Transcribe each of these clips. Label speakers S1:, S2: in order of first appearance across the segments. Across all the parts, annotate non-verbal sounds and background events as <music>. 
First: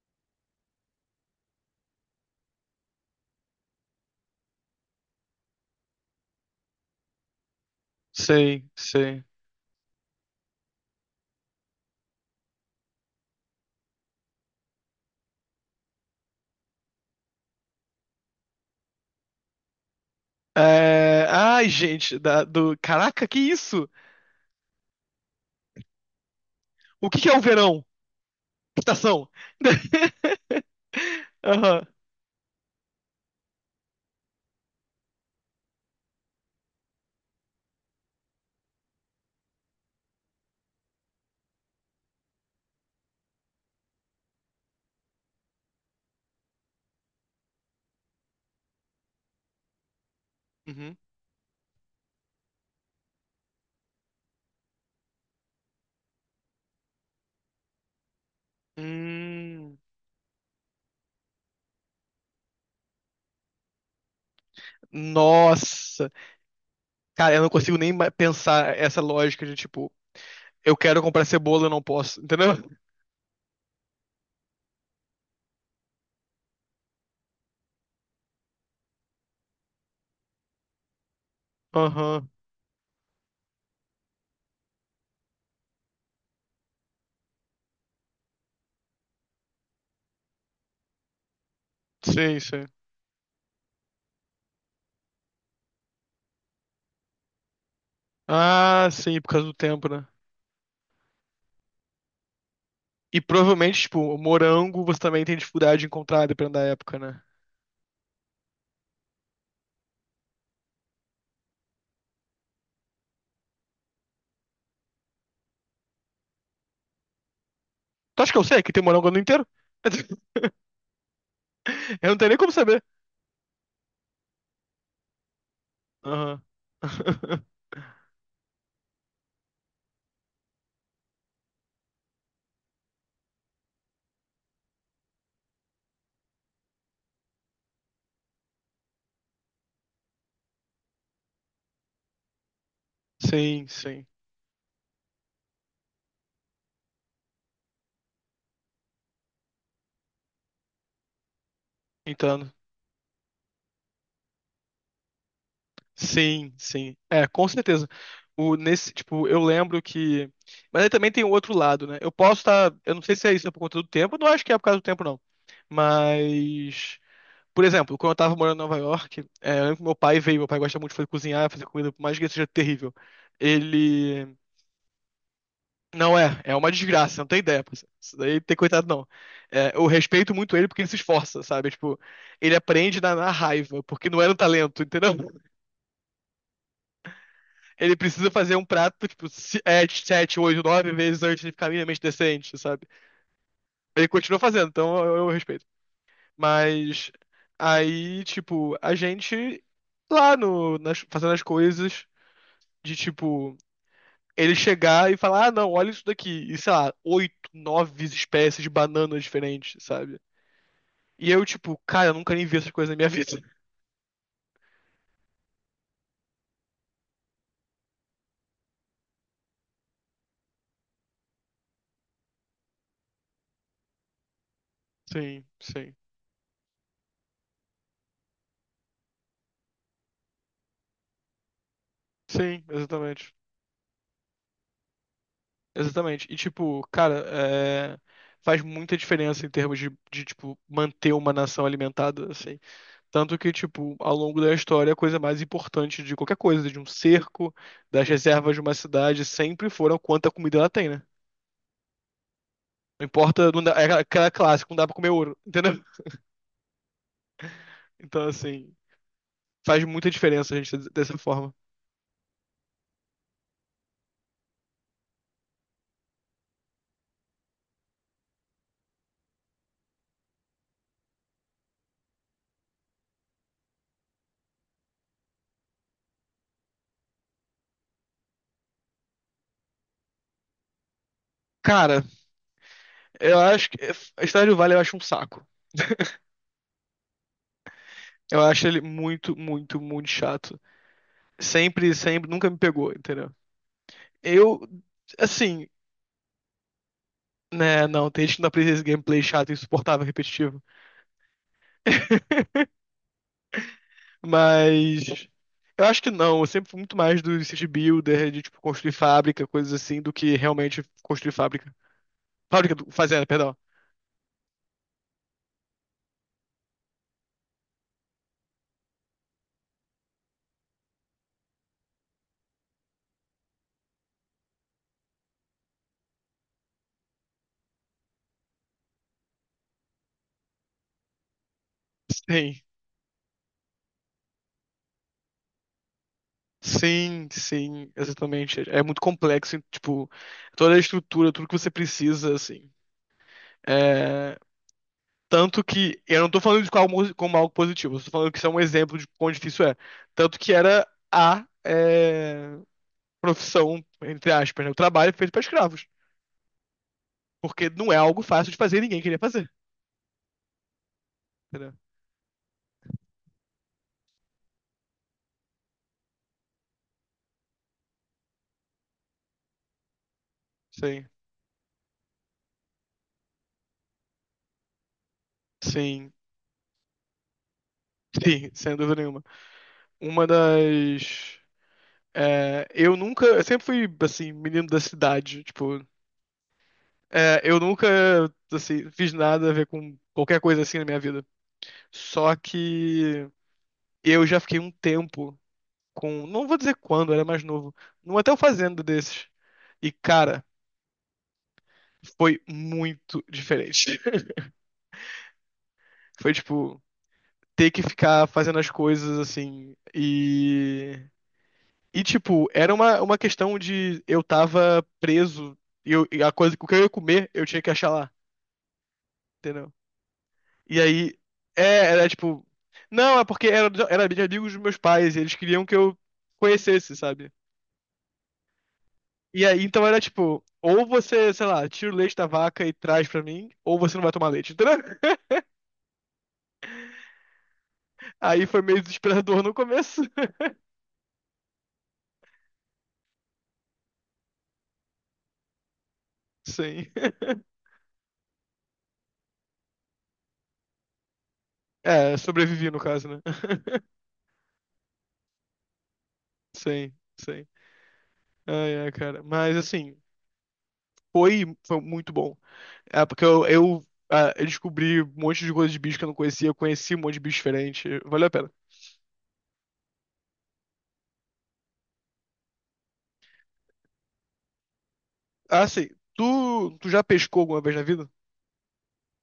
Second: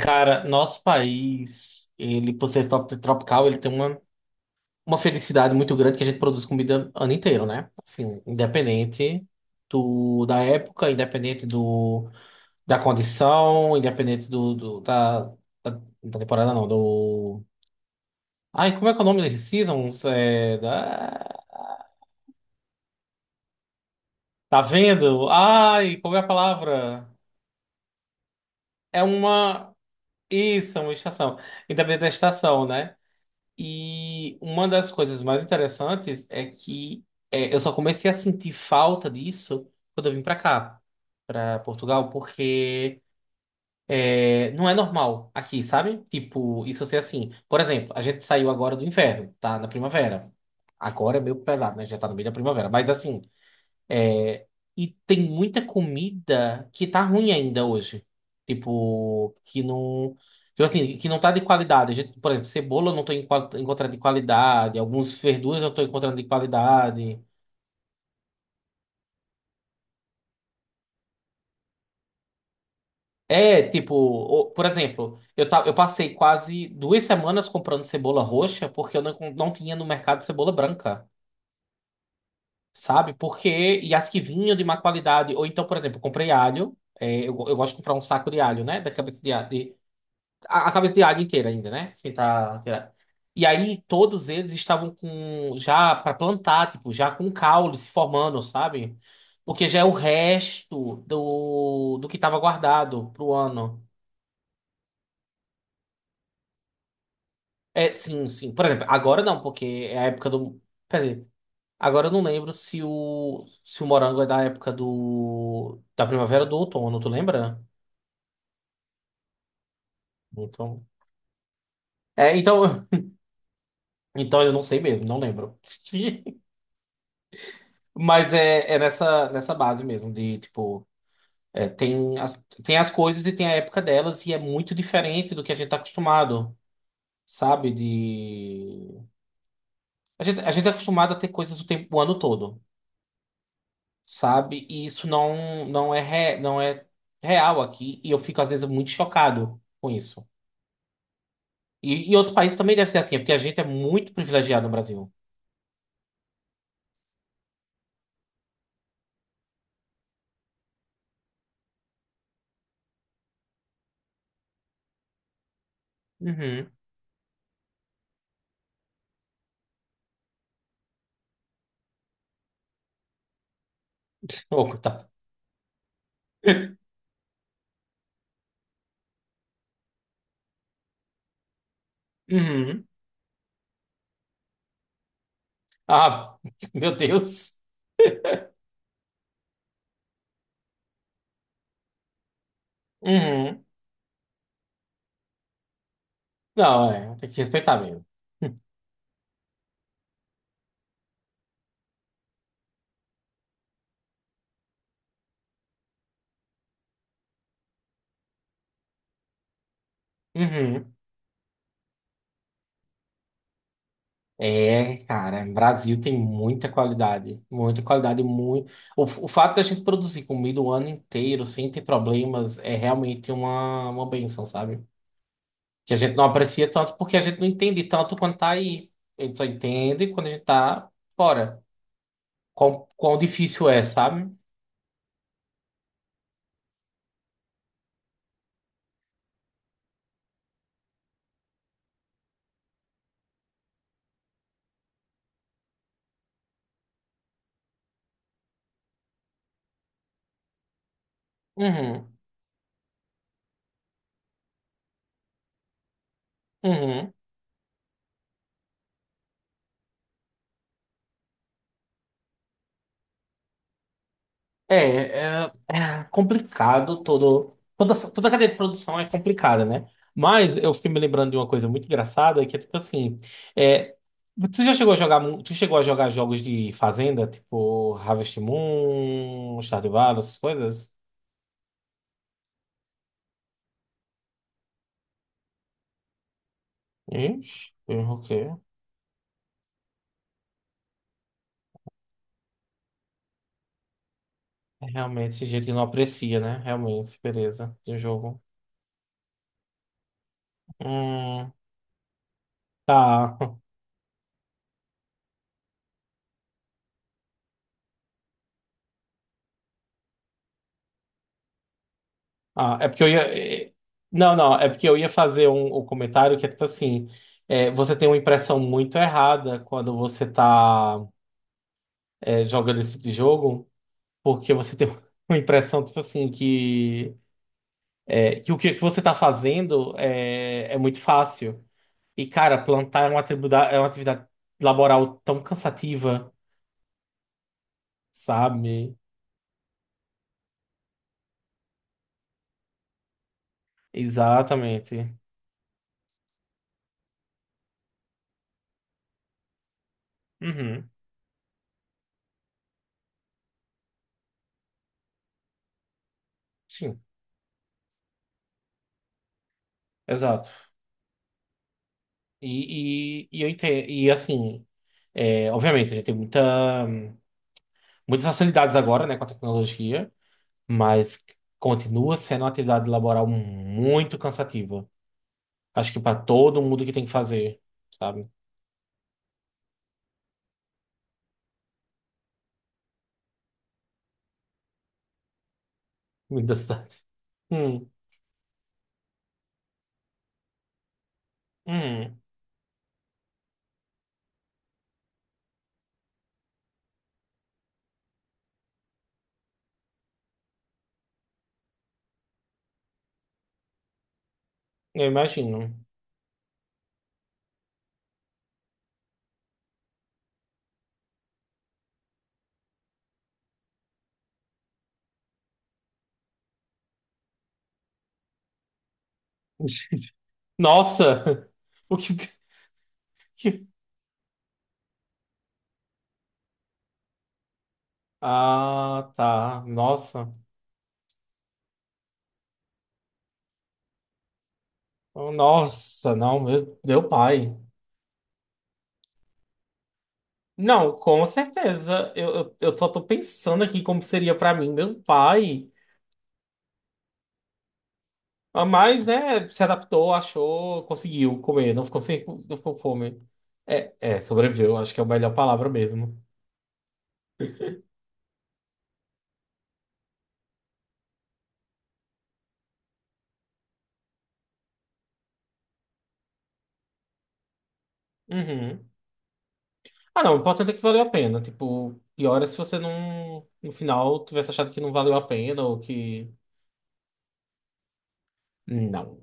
S1: Cara, nosso país, ele por ser tropical, ele tem uma felicidade muito grande que a gente produz comida ano inteiro, né? Assim,
S2: Sei, sei.
S1: independente da época, independente da condição, independente da temporada, não, do... Ai, como é que é o nome das seasons?
S2: É...
S1: Da...
S2: Ai, gente, da- do... Caraca, que isso?
S1: Tá vendo? Ai, como é a
S2: O
S1: palavra?
S2: que que é o verão?
S1: É
S2: Estação.
S1: uma...
S2: <laughs>
S1: Isso, é uma estação.
S2: Aham.
S1: Independente da estação, né? E uma das coisas mais interessantes é que eu só comecei a sentir falta disso quando eu vim pra cá, pra Portugal, porque não é normal aqui, sabe? Tipo, isso ser assim. Por exemplo, a gente saiu agora do inverno, tá? Na primavera.
S2: Uhum.
S1: Agora é meio pesado, né? Já tá no meio da primavera. Mas assim. É, e tem muita comida que tá ruim ainda hoje. Tipo, que
S2: Hum.
S1: não. Tipo assim, que não tá de qualidade. A gente, por exemplo, cebola eu não tô encontrando de qualidade. Algumas verduras eu não tô
S2: Nossa.
S1: encontrando de qualidade.
S2: Cara, eu não consigo nem ma- pensar essa lógica de tipo, eu quero comprar cebola, eu não posso, entendeu?
S1: É, tipo, por exemplo, eu passei quase duas semanas comprando cebola roxa porque eu não, não tinha no mercado cebola branca,
S2: Aham.
S1: sabe? Porque, e as que vinham de má qualidade. Ou então, por exemplo, eu comprei alho. É, eu gosto de comprar um saco de alho, né? Da cabeça de alho a cabeça de águia inteira ainda, né? Sem
S2: Sim,
S1: tá,
S2: sim.
S1: tirar. E aí todos eles estavam com já para plantar, tipo, já com caule se formando,
S2: Ah,
S1: sabe?
S2: sim, por causa do
S1: Porque já é
S2: tempo,
S1: o
S2: né?
S1: resto do que estava guardado
S2: E
S1: pro
S2: provavelmente,
S1: ano.
S2: tipo, o morango você também tem dificuldade de encontrar, dependendo da época, né?
S1: É, sim, sim. Por exemplo, agora não, porque é a época do. Quer dizer, agora eu não lembro se o morango é da época da primavera ou do outono, tu lembra?
S2: Tu acha que eu sei que tem morango no ano inteiro? <laughs>
S1: Então,
S2: Eu não tenho
S1: é,
S2: nem como saber.
S1: então, <laughs> então eu não sei mesmo, não lembro. <laughs>
S2: Aham. <laughs>
S1: Mas é, é nessa base mesmo, de tipo, é, tem as coisas e tem a época delas, e é muito diferente do que a gente tá acostumado, sabe? De... a gente é acostumado a ter coisas o tempo, o ano todo,
S2: Sim, sim.
S1: sabe? E isso não é real aqui, e eu fico às vezes muito chocado com isso. E outros
S2: Entendo.
S1: países também deve ser assim, é porque a gente é muito privilegiado no Brasil.
S2: Sim, sim. É, com certeza. O, nesse, tipo, eu lembro que. Mas aí também tem o outro lado, né? Eu posso estar. Eu não sei se é isso por conta do tempo, eu não acho que é por causa do tempo, não.
S1: Uhum.
S2: Mas. Por exemplo, quando eu tava morando em Nova York, é, eu lembro que meu pai veio, meu pai gosta muito de fazer cozinhar, fazer comida, por mais que seja terrível. Ele.
S1: <laughs> Ô, coitado.
S2: Não é, é uma desgraça, não tem ideia. Pô. Isso daí tem coitado, não. É, eu respeito muito ele porque ele se esforça, sabe? Tipo, ele
S1: Uhum.
S2: aprende na raiva, porque não era um talento, entendeu?
S1: Ah, <laughs> meu Deus.
S2: Ele precisa fazer um prato, tipo, se- é, 7, 8, 9 vezes antes de ficar minimamente decente, sabe?
S1: Uhum.
S2: Ele continua fazendo, então eu respeito.
S1: Não,
S2: Mas
S1: é, tem que respeitar mesmo.
S2: aí,
S1: <laughs>
S2: tipo, a gente lá no, nas- fazendo as coisas de tipo. Ele chegar e falar, ah, não, olha isso daqui. E sei lá, oito, nove espécies de bananas diferentes, sabe?
S1: Uhum.
S2: E eu, tipo, cara, eu nunca nem vi essas coisas na minha vida.
S1: É, cara, o Brasil tem muita qualidade, muito. O fato da gente produzir comida o ano inteiro sem ter problemas é realmente uma bênção, sabe?
S2: Sim,
S1: Que
S2: sim.
S1: a gente não aprecia tanto porque a gente não entende tanto quando tá aí. A gente só entende quando a gente tá fora.
S2: Sim,
S1: Quão
S2: exatamente.
S1: difícil é, sabe?
S2: Exatamente. E, tipo, cara, é, faz muita diferença em termos de, tipo, manter uma nação alimentada, assim. Tanto que, tipo, ao longo da história, a coisa mais importante de qualquer coisa, de um cerco, das reservas de uma cidade, sempre foram quanta comida ela tem, né?
S1: Uhum,
S2: Não importa, não dá, é aquela clássica, não dá pra comer ouro, <laughs> entendeu?
S1: uhum.
S2: Então, assim, faz muita diferença a gente ser dessa forma.
S1: É, é, é complicado todo. Toda, toda a cadeia de produção é complicada, né? Mas eu fiquei me lembrando de uma coisa muito engraçada, que é tipo assim. É, tu chegou a jogar jogos de fazenda, tipo Harvest Moon, Stardew Valley, essas coisas?
S2: Cara, eu acho que a história do Vale eu acho um saco.
S1: Ixi, o
S2: Eu
S1: quê?
S2: acho ele muito, muito, muito chato. Sempre, sempre, nunca me pegou, entendeu? Eu,
S1: É realmente, esse jeito
S2: assim,
S1: que não aprecia, né? Realmente, beleza.
S2: né,
S1: De
S2: não, tem gente
S1: jogo.
S2: que não aprecia esse gameplay chato, insuportável, repetitivo.
S1: Hum,
S2: <laughs>
S1: tá. <laughs>
S2: Mas eu acho que não, eu sempre fui muito mais do city builder, de tipo construir fábrica, coisas assim, do que realmente construir fábrica. Fábrica,
S1: Ah, é
S2: do-
S1: porque eu ia.
S2: fazenda, perdão.
S1: eh, Não, não, é porque eu ia fazer um comentário que é tipo assim: você tem uma impressão muito errada quando você tá jogando esse tipo de jogo, porque você tem <laughs> uma impressão, tipo assim, que, que o que que você tá fazendo é muito fácil. E,
S2: Sim,
S1: cara, plantar é uma atividade laboral tão cansativa,
S2: sim, sim, exatamente. É
S1: sabe?
S2: muito complexo, tipo, toda a estrutura, tudo que você precisa, assim. É,
S1: Exatamente.
S2: tanto que, eu não tô falando de como algo positivo, eu tô falando que isso é um exemplo de quão difícil é. Tanto que era
S1: Uhum,
S2: a é, profissão, entre aspas, né? O trabalho feito para escravos.
S1: sim,
S2: Porque não é algo fácil de fazer e ninguém queria fazer.
S1: exato.
S2: Entendeu?
S1: E eu entendo, e assim, é, obviamente, a gente tem muitas facilidades agora, né, com a tecnologia,
S2: Sim,
S1: mas continua sendo uma atividade laboral muito cansativa. Acho que
S2: sim,
S1: para todo mundo que tem que fazer, sabe?
S2: sim, sem dúvida nenhuma. Uma das. É, eu nunca. Eu sempre fui, assim, menino da cidade. Tipo,
S1: Muito da cidade.
S2: é, eu nunca,
S1: Hum,
S2: assim, fiz nada a ver com qualquer coisa assim na minha vida.
S1: hum,
S2: Só que eu já fiquei um tempo com, não vou dizer quando, eu era mais novo, num hotel fazenda desses. E, cara, foi muito diferente. <laughs>
S1: eu imagino.
S2: Foi, tipo, ter que ficar fazendo as coisas assim e... E, tipo, era uma questão de eu tava preso e, eu- e a coisa, o que eu ia comer, eu tinha que achar lá, entendeu? E aí,
S1: Nossa! <laughs>
S2: é,
S1: O
S2: era
S1: que,
S2: tipo. Não, é porque
S1: que-
S2: era, era de amigos dos meus pais, e eles queriam que eu conhecesse, sabe?
S1: Ah,
S2: E
S1: tá.
S2: aí, então era
S1: Nossa.
S2: tipo, ou você, sei lá, tira o leite da vaca e traz pra mim, ou você não vai tomar leite, entendeu? <laughs>
S1: Nossa, não, meu pai.
S2: Aí foi meio desesperador no começo. <laughs>
S1: Não, com certeza. Eu só tô pensando aqui como seria pra mim, meu pai.
S2: Sim.
S1: Ah, mas, né, se adaptou, achou, conseguiu comer, não ficou
S2: É,
S1: sem, não
S2: sobrevivi
S1: ficou
S2: no
S1: com
S2: caso, né?
S1: fome.
S2: <laughs>
S1: É, é, sobreviveu, acho que é a melhor palavra mesmo.
S2: Sim, sim. Ai, ai, cara. Mas assim, foi, foi muito bom. É, porque eu, ah, eu descobri um monte de coisa de bicho que eu não conhecia, eu conheci um monte de bicho diferente. Valeu a pena.
S1: Uhum. Ah, não, o importante é que valeu a pena. Tipo, pior é se você não, no final, tivesse achado que não valeu a pena ou
S2: Assim,
S1: que.
S2: tu, tu já pescou alguma vez na vida?
S1: Não.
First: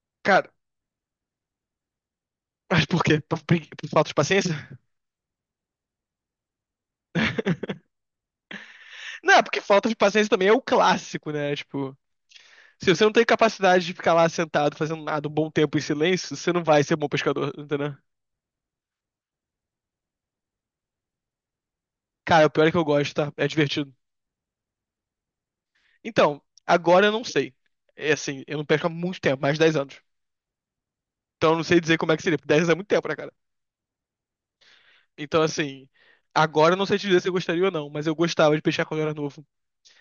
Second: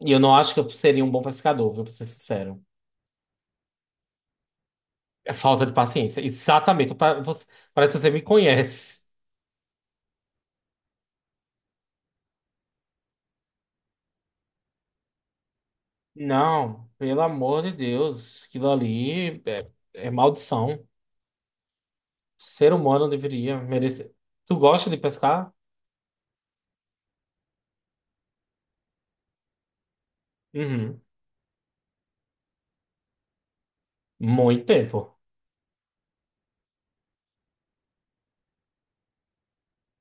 S1: E eu não
S2: Cara,
S1: acho que eu seria um bom pescador, viu, pra ser sincero.
S2: mas por quê? Por, pregui- por falta de paciência?
S1: É falta de paciência. Exatamente.
S2: <laughs>
S1: Parece que você me conhece.
S2: Não, porque falta de paciência também é o clássico, né? Tipo, se você não tem capacidade de ficar lá sentado fazendo nada um bom tempo em silêncio, você não vai
S1: Não,
S2: ser bom
S1: pelo
S2: pescador,
S1: amor de
S2: entendeu?
S1: Deus, aquilo ali é maldição.
S2: Cara, o pior é
S1: Ser
S2: que eu
S1: humano
S2: gosto, tá? É
S1: deveria
S2: divertido.
S1: merecer. Tu gosta de pescar?
S2: Então, agora eu não sei. É assim, eu não pesco há muito tempo, mais de 10 anos.
S1: Uhum.
S2: Então eu não sei dizer como é que seria, porque 10 anos é muito tempo, né, cara?
S1: Muito tempo.
S2: Então, assim, agora eu não sei te dizer se eu gostaria ou não, mas eu gostava de pescar quando eu era novo.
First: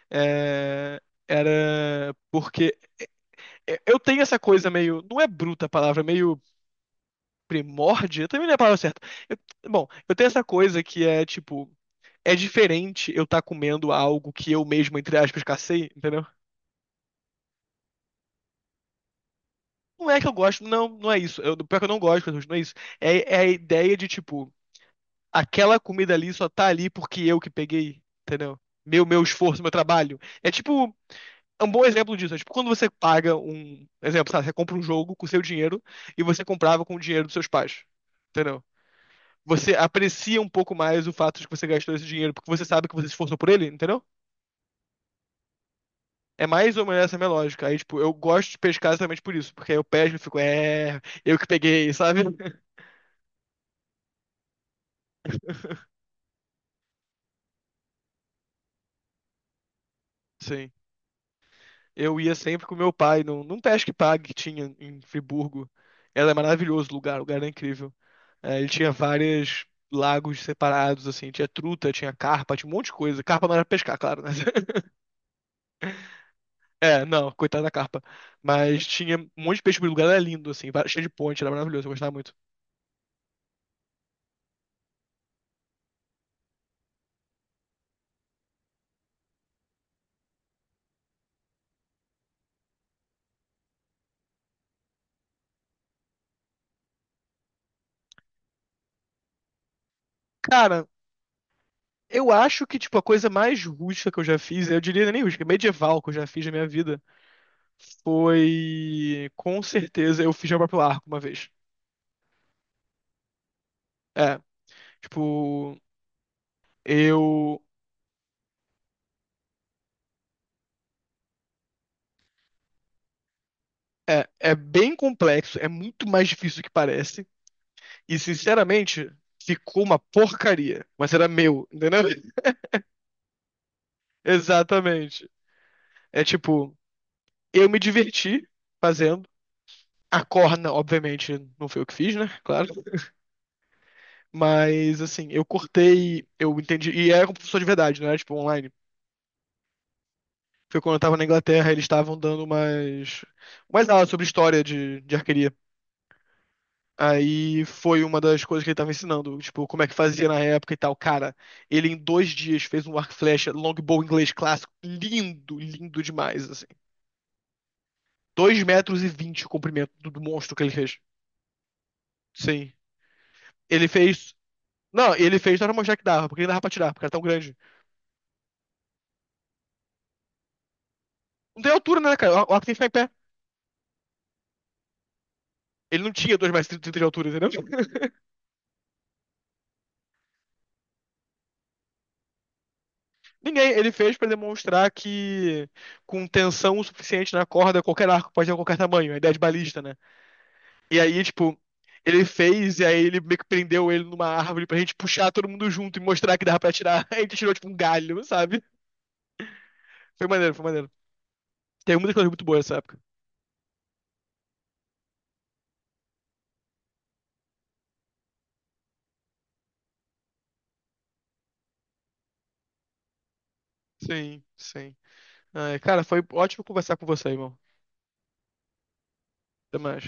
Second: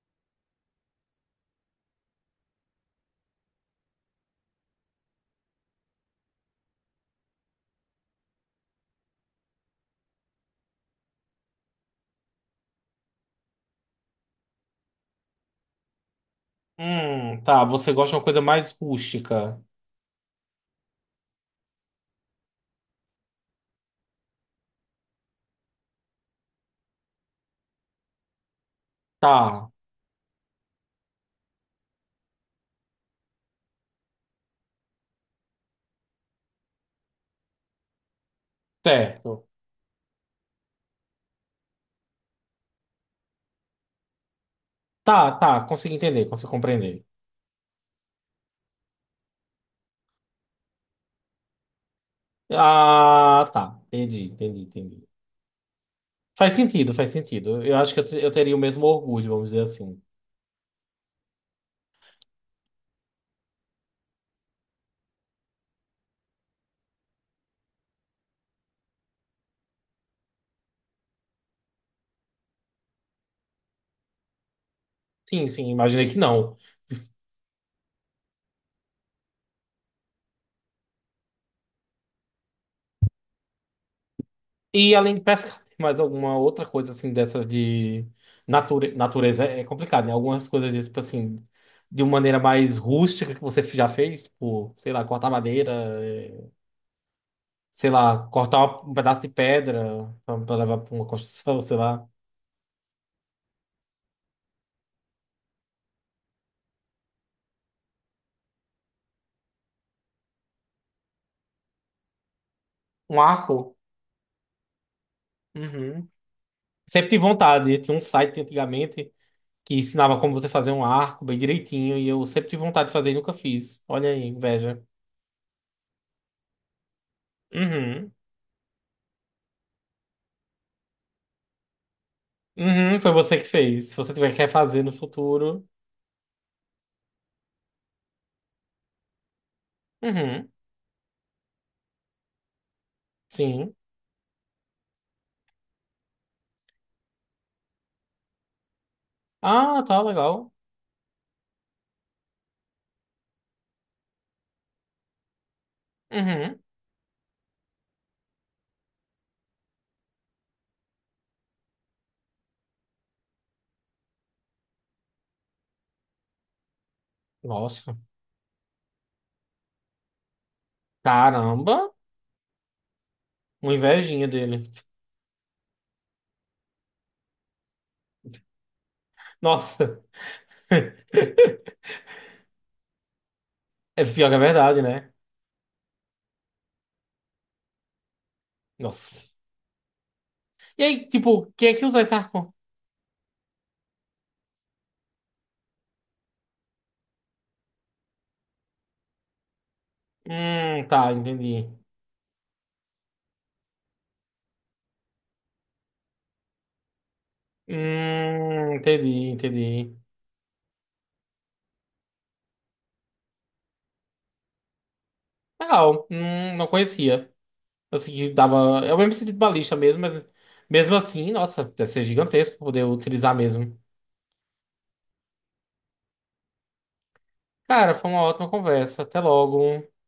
S2: É, era porque eu tenho essa coisa meio, não é bruta a palavra, é meio primórdia, também não é a palavra certa. Eu- bom, eu tenho essa coisa que é tipo, é diferente eu estar comendo algo que eu mesmo, entre aspas, cacei, entendeu?
S1: Tá, você gosta de uma coisa mais rústica.
S2: Não é que eu gosto, não, não é isso. Eu, pior que eu não gosto, não é isso. É, é a ideia de tipo, aquela comida ali só tá ali porque eu que peguei, entendeu? Meu esforço,
S1: Tá,
S2: meu trabalho. É tipo, é um bom exemplo disso. É tipo quando você paga um, exemplo, sabe, você compra um jogo com seu dinheiro e você comprava com o dinheiro dos seus pais, entendeu?
S1: certo.
S2: Você aprecia um pouco mais o fato de que você gastou esse dinheiro porque você sabe que você se esforçou por ele, entendeu?
S1: Tá, tá, consegui entender,
S2: É
S1: consegui
S2: mais ou menos
S1: compreender.
S2: essa a minha lógica. Aí, tipo, eu gosto de pescar exatamente por isso, porque aí eu pesco e fico, é, eu que peguei, sabe? <laughs>
S1: Ah, tá, entendi, entendi, entendi. Faz sentido, faz sentido. Eu acho que eu teria o mesmo orgulho, vamos dizer assim.
S2: Sim. Eu ia sempre com meu pai num Pesque Pague que tinha em Friburgo. Era maravilhoso o lugar era incrível. É, ele tinha vários lagos separados, assim, tinha truta, tinha carpa, tinha um monte de coisa. Carpa não era pescar, claro, né? <laughs>
S1: Sim, sim, imaginei que não.
S2: É, não, coitada da carpa. Mas tinha um monte de peixe, o lugar era lindo, assim, va- cheio de ponte, era maravilhoso, eu gostava muito.
S1: E além de pesca, tem mais alguma outra coisa assim dessas de natureza é complicado, né? Algumas coisas tipo assim, de uma maneira mais rústica que você já fez, tipo, sei lá, cortar madeira, eh, sei lá, cortar um pedaço de pedra pra levar
S2: Cara,
S1: pra uma construção, sei lá,
S2: eu acho que, tipo, a coisa mais rústica que eu já fiz, eu diria nem rústica, medieval que eu já fiz na minha vida, foi, com certeza, eu fiz meu próprio arco uma vez.
S1: um arco.
S2: É, tipo,
S1: Uhum. Sempre tive
S2: eu.
S1: vontade, né? Tinha um site antigamente que ensinava como você fazer um arco bem direitinho e eu sempre tive vontade de fazer e nunca fiz. Olha aí,
S2: É, é
S1: inveja.
S2: bem complexo, é muito mais difícil do que parece.
S1: Uhum.
S2: E, sinceramente, ficou uma porcaria. Mas era meu, entendeu? <laughs>
S1: Uhum, foi você que fez. Se você tiver quer fazer no
S2: Exatamente.
S1: futuro.
S2: É tipo, eu me diverti fazendo. A
S1: Uhum,
S2: corna, obviamente, não foi eu que fiz, né? Claro.
S1: sim.
S2: Mas, assim, eu cortei, eu entendi. E era com professor de verdade, não era tipo online.
S1: Ah, tá legal.
S2: Foi quando eu tava na Inglaterra, eles estavam dando umas, umas aulas sobre história de arqueria.
S1: Uhum.
S2: Aí foi uma das coisas que ele tava ensinando, tipo, como é que fazia na época e tal. Cara, ele em 2 dias fez um arco e flecha longbow inglês clássico, lindo, lindo demais, assim.
S1: Nossa.
S2: 2,20 metros o comprimento do monstro que ele fez.
S1: Caramba.
S2: Sim.
S1: Uma
S2: Ele
S1: invejinha
S2: fez.
S1: dele.
S2: Não, ele fez só pra mostrar que dava, porque ele dava pra tirar, porque era tão grande.
S1: Nossa. <laughs>
S2: Não tem altura, né, cara? O arco tem que ficar em pé.
S1: É pior que a verdade, né?
S2: Ele não tinha 2,30 metros de altura, entendeu? <laughs>
S1: Nossa. E aí, tipo, quem é que usa esse arco?
S2: Ninguém. Ele fez pra demonstrar que com tensão o suficiente na corda, qualquer arco pode ter qualquer tamanho. A ideia de balista, né? E
S1: Tá,
S2: aí, tipo,
S1: entendi.
S2: ele fez, e aí ele meio que prendeu ele numa árvore pra gente puxar todo mundo junto e mostrar que dava pra tirar. <laughs> A gente tirou, tipo, um galho, sabe?
S1: Entendi, entendi.
S2: Foi maneiro, foi maneiro. Tem muitas coisas muito boas nessa época.
S1: Legal. Não conhecia. Assim, que dava. É o mesmo sentido de balista mesmo, mas mesmo assim, nossa, deve ser gigantesco poder utilizar mesmo.
S2: Sim, sim. Ai, cara, foi ótimo conversar com você, irmão.
S1: Cara, foi uma ótima conversa. Até
S2: Até
S1: logo.
S2: mais.